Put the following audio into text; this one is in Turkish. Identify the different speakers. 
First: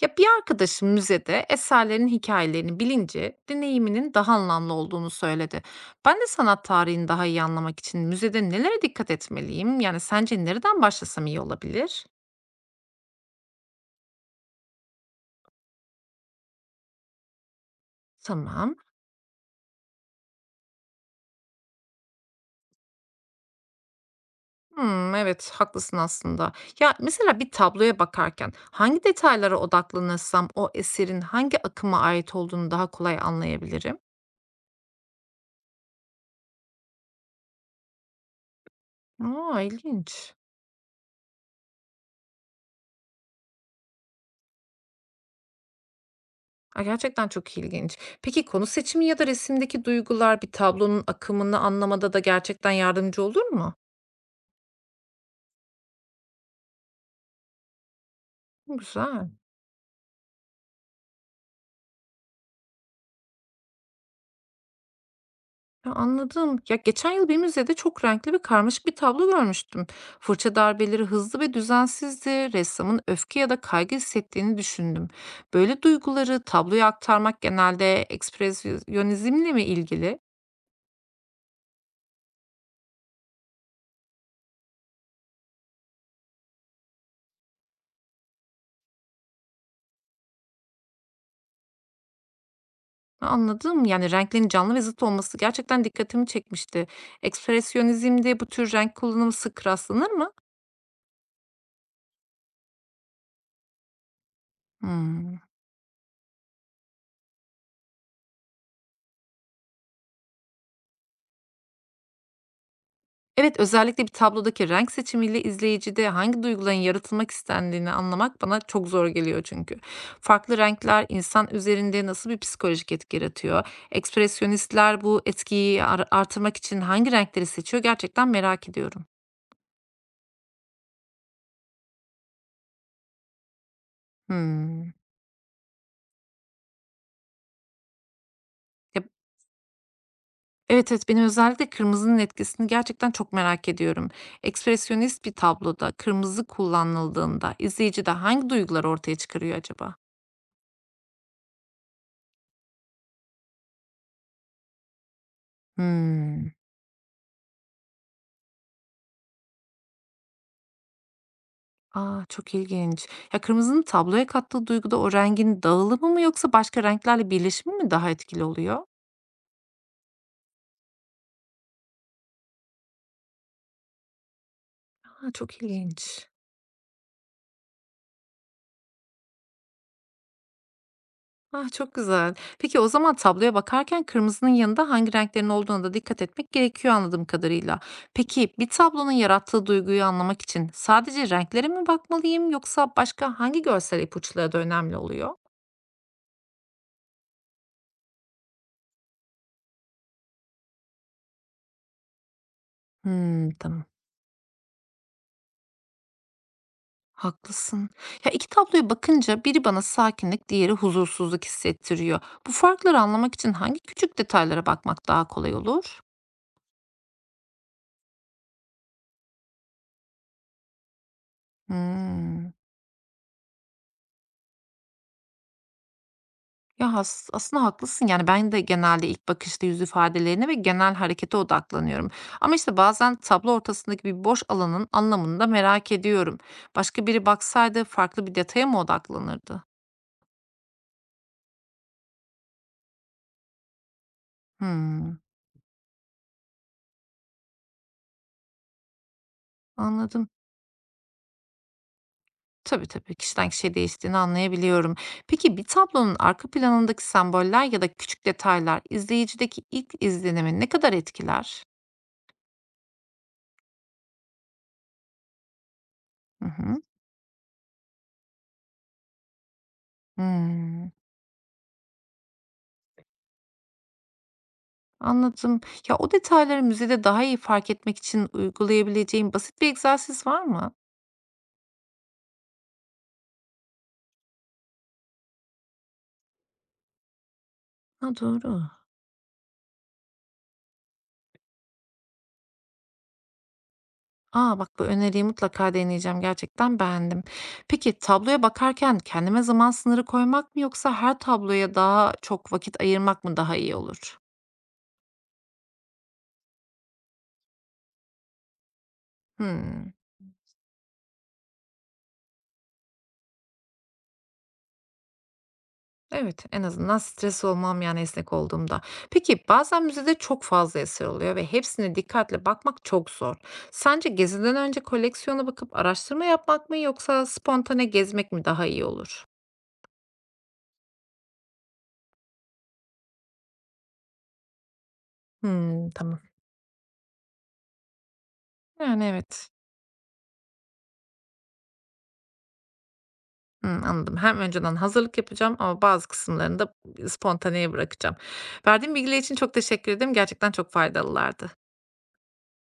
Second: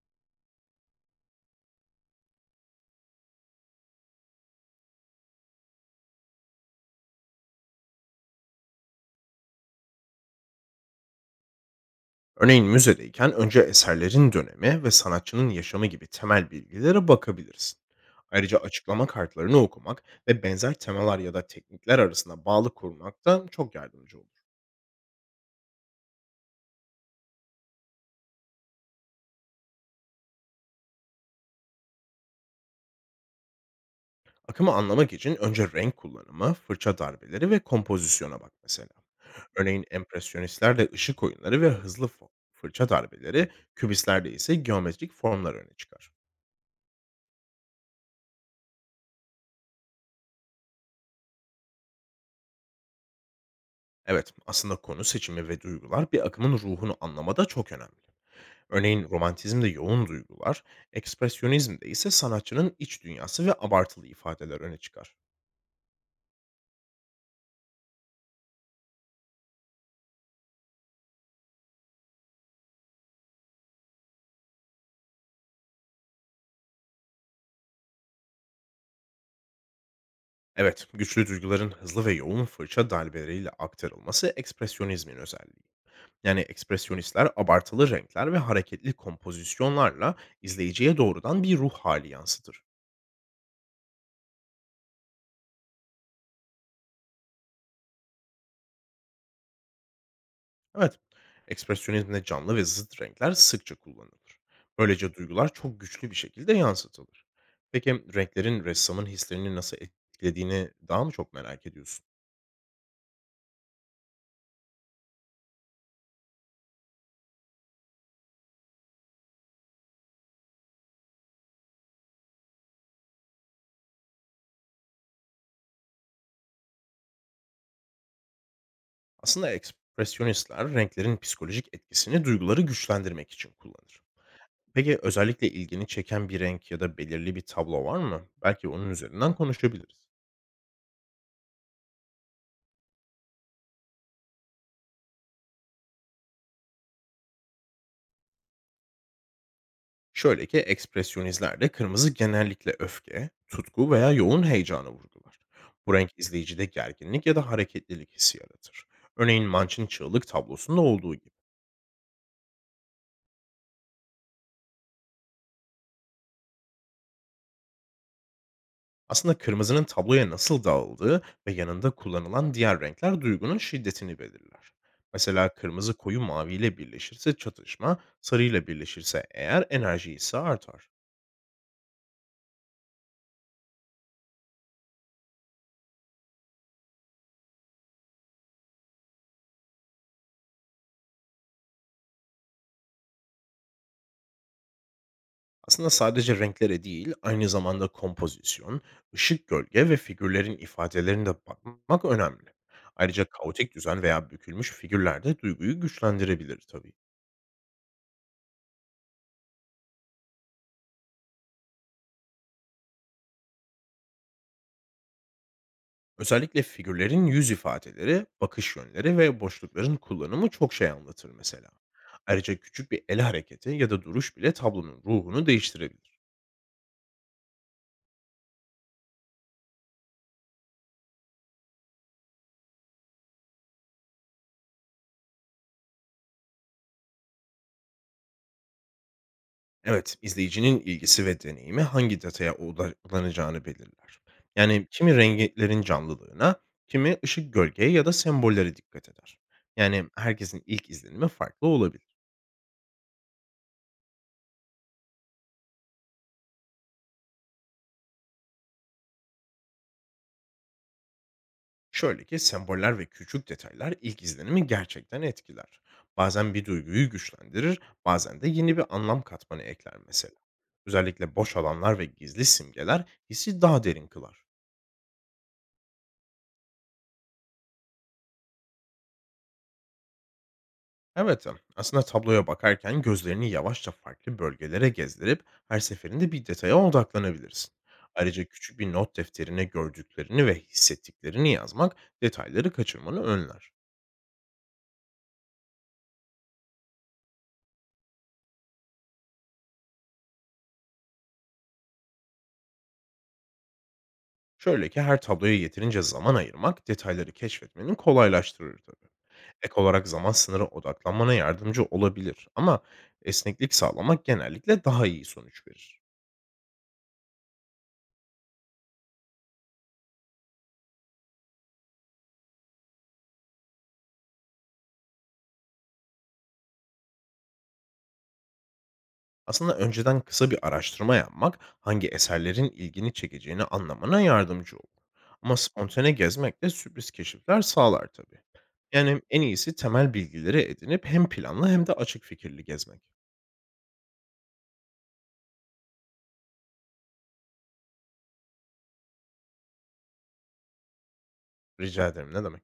Speaker 1: Ya bir arkadaşım müzede eserlerin hikayelerini bilince deneyiminin daha anlamlı olduğunu söyledi. Ben de sanat tarihini daha iyi anlamak için müzede nelere dikkat etmeliyim? Yani sence nereden başlasam iyi olabilir?
Speaker 2: Örneğin müzedeyken önce eserlerin dönemi ve sanatçının yaşamı gibi temel bilgilere bakabilirsin. Ayrıca
Speaker 1: Tamam.
Speaker 2: açıklama kartlarını okumak ve benzer temalar ya da teknikler arasında bağlı kurmak da çok yardımcı olur.
Speaker 1: Hmm, evet haklısın aslında. Ya mesela bir tabloya bakarken hangi detaylara odaklanırsam o eserin hangi akıma ait olduğunu daha kolay anlayabilirim?
Speaker 2: Akımı anlamak için önce renk kullanımı, fırça darbeleri ve kompozisyona bak mesela.
Speaker 1: Aa,
Speaker 2: Örneğin
Speaker 1: ilginç.
Speaker 2: empresyonistlerde ışık oyunları ve hızlı fırça darbeleri, kübistlerde ise geometrik formlar öne çıkar.
Speaker 1: A, gerçekten çok ilginç. Peki konu seçimi ya da resimdeki duygular bir tablonun akımını anlamada da gerçekten yardımcı olur mu?
Speaker 2: Evet, aslında konu seçimi ve duygular bir akımın ruhunu anlamada çok önemli. Örneğin
Speaker 1: Güzel.
Speaker 2: romantizmde yoğun duygular, ekspresyonizmde ise sanatçının iç dünyası ve abartılı ifadeler öne çıkar.
Speaker 1: Ya, anladım. Ya geçen yıl bir müzede çok renkli ve karmaşık bir tablo görmüştüm. Fırça darbeleri hızlı ve düzensizdi. Ressamın öfke ya da kaygı hissettiğini düşündüm. Böyle duyguları tabloya aktarmak genelde ekspresyonizmle mi ilgili?
Speaker 2: Evet, güçlü duyguların hızlı ve yoğun fırça darbeleriyle aktarılması ekspresyonizmin özelliği. Yani ekspresyonistler abartılı renkler ve hareketli kompozisyonlarla izleyiciye doğrudan bir ruh hali yansıtır.
Speaker 1: Ha, anladım. Yani renklerin canlı ve zıt olması gerçekten dikkatimi çekmişti. Ekspresyonizmde bu tür renk kullanımı sık rastlanır mı?
Speaker 2: Evet, ekspresyonizmde canlı ve zıt renkler sıkça kullanılır. Böylece
Speaker 1: Hımm.
Speaker 2: duygular çok güçlü bir şekilde yansıtılır. Peki renklerin ressamın hislerini nasıl etkilediğini daha mı çok merak ediyorsun?
Speaker 1: Evet, özellikle bir tablodaki renk seçimiyle izleyicide hangi duyguların yaratılmak istendiğini anlamak bana çok zor geliyor çünkü. Farklı renkler insan üzerinde nasıl bir psikolojik etki yaratıyor? Ekspresyonistler bu etkiyi artırmak için hangi renkleri seçiyor gerçekten merak ediyorum.
Speaker 2: Aslında ekspresyonistler renklerin psikolojik etkisini duyguları güçlendirmek için kullanır.
Speaker 1: Hımm.
Speaker 2: Peki özellikle ilgini çeken bir renk ya da belirli bir tablo var mı? Belki onun
Speaker 1: Ya,
Speaker 2: üzerinden konuşabiliriz.
Speaker 1: evet, evet, benim özellikle kırmızının etkisini gerçekten çok merak ediyorum. Ekspresyonist bir tabloda kırmızı kullanıldığında izleyicide hangi duygular ortaya çıkarıyor acaba?
Speaker 2: Şöyle ki ekspresyonizlerde kırmızı genellikle öfke, tutku veya yoğun heyecanı vurgular. Bu renk
Speaker 1: Hımm.
Speaker 2: izleyicide gerginlik ya da hareketlilik hissi yaratır. Örneğin Munch'ın çığlık tablosunda olduğu gibi.
Speaker 1: A! Çok ilginç. Ya, kırmızının tabloya kattığı duyguda o rengin dağılımı mı yoksa başka renklerle birleşimi mi daha etkili oluyor?
Speaker 2: Aslında kırmızının tabloya nasıl dağıldığı ve yanında kullanılan diğer renkler duygunun şiddetini belirler.
Speaker 1: A!
Speaker 2: Mesela
Speaker 1: Çok
Speaker 2: kırmızı koyu
Speaker 1: ilginç.
Speaker 2: maviyle birleşirse çatışma, sarıyla birleşirse eğer enerji ise artar.
Speaker 1: Ah, çok güzel. Peki, o zaman tabloya bakarken kırmızının yanında hangi renklerin olduğuna da dikkat etmek gerekiyor anladığım kadarıyla. Peki, bir tablonun yarattığı duyguyu anlamak için sadece renklere mi bakmalıyım yoksa başka hangi görsel ipuçları da önemli oluyor?
Speaker 2: Aslında sadece renklere değil, aynı zamanda kompozisyon, ışık, gölge ve figürlerin ifadelerine de bakmak önemli. Ayrıca
Speaker 1: Hımm,
Speaker 2: kaotik
Speaker 1: tamam.
Speaker 2: düzen veya bükülmüş figürler de duyguyu güçlendirebilir tabii.
Speaker 1: Haklısın. Ya iki tabloya bakınca biri bana sakinlik, diğeri huzursuzluk hissettiriyor. Bu farkları anlamak için hangi küçük detaylara bakmak daha kolay olur?
Speaker 2: Özellikle figürlerin yüz ifadeleri, bakış yönleri ve boşlukların kullanımı çok şey anlatır mesela.
Speaker 1: Hmm.
Speaker 2: Ayrıca küçük bir el hareketi ya da duruş bile tablonun ruhunu değiştirebilir.
Speaker 1: Aslında haklısın. Yani ben de genelde ilk bakışta yüz ifadelerine ve genel harekete odaklanıyorum. Ama işte bazen tablo ortasındaki bir boş alanın anlamını da merak ediyorum. Başka biri baksaydı farklı bir detaya mı odaklanırdı?
Speaker 2: Evet, izleyicinin ilgisi ve deneyimi hangi detaya odaklanacağını belirler. Yani kimi
Speaker 1: Hmm,
Speaker 2: renklerin canlılığına, kimi ışık gölgeye ya da sembollere dikkat eder. Yani
Speaker 1: anladım.
Speaker 2: herkesin ilk izlenimi farklı olabilir.
Speaker 1: Tabii, tabii. Kişiden kişiye değiştiğini anlayabiliyorum. Peki bir tablonun arka planındaki semboller ya da küçük detaylar izleyicideki ilk izlenimi ne kadar etkiler?
Speaker 2: Şöyle ki semboller ve küçük detaylar ilk izlenimi gerçekten etkiler.
Speaker 1: Hı
Speaker 2: Bazen bir
Speaker 1: hı.
Speaker 2: duyguyu güçlendirir, bazen de yeni bir anlam katmanı ekler mesela.
Speaker 1: Hımm.
Speaker 2: Özellikle boş alanlar ve gizli simgeler hissi daha derin kılar.
Speaker 1: Anladım. Ya, o detayları müzede daha iyi fark etmek için uygulayabileceğim basit bir egzersiz var mı?
Speaker 2: Evet, aslında tabloya bakarken gözlerini yavaşça farklı bölgelere gezdirip her seferinde bir detaya odaklanabilirsin.
Speaker 1: Ha,
Speaker 2: Ayrıca
Speaker 1: doğru.
Speaker 2: küçük bir not defterine gördüklerini ve hissettiklerini yazmak detayları kaçırmanı önler.
Speaker 1: A, bak bu öneriyi mutlaka deneyeceğim. Gerçekten beğendim. Peki tabloya bakarken kendime zaman sınırı koymak mı yoksa her tabloya daha çok vakit ayırmak mı daha iyi olur?
Speaker 2: Şöyle ki her tabloya yeterince zaman ayırmak detayları keşfetmenin kolaylaştırır tabii. Ek
Speaker 1: Hımm.
Speaker 2: olarak zaman sınırı odaklanmana yardımcı olabilir ama esneklik sağlamak genellikle daha iyi sonuç verir.
Speaker 1: Evet, en azından stres olmam, yani, esnek olduğumda. Peki, bazen müzede çok fazla eser oluyor ve hepsine dikkatle bakmak çok zor. Sence geziden önce koleksiyona bakıp araştırma yapmak mı yoksa spontane gezmek mi daha iyi olur?
Speaker 2: Aslında önceden kısa bir araştırma yapmak hangi eserlerin ilgini çekeceğini anlamana yardımcı olur. Ama
Speaker 1: Hımm,
Speaker 2: spontane
Speaker 1: tamam.
Speaker 2: gezmek de sürpriz keşifler sağlar tabii.
Speaker 1: Yani,
Speaker 2: Yani en
Speaker 1: evet.
Speaker 2: iyisi temel bilgileri edinip hem planlı hem de açık fikirli gezmek.
Speaker 1: Hımm, anladım. Hem önceden hazırlık yapacağım ama bazı kısımlarını da spontaneye bırakacağım. Verdiğin bilgiler için çok teşekkür ederim. Gerçekten çok faydalılardı.
Speaker 2: Rica ederim, ne demek.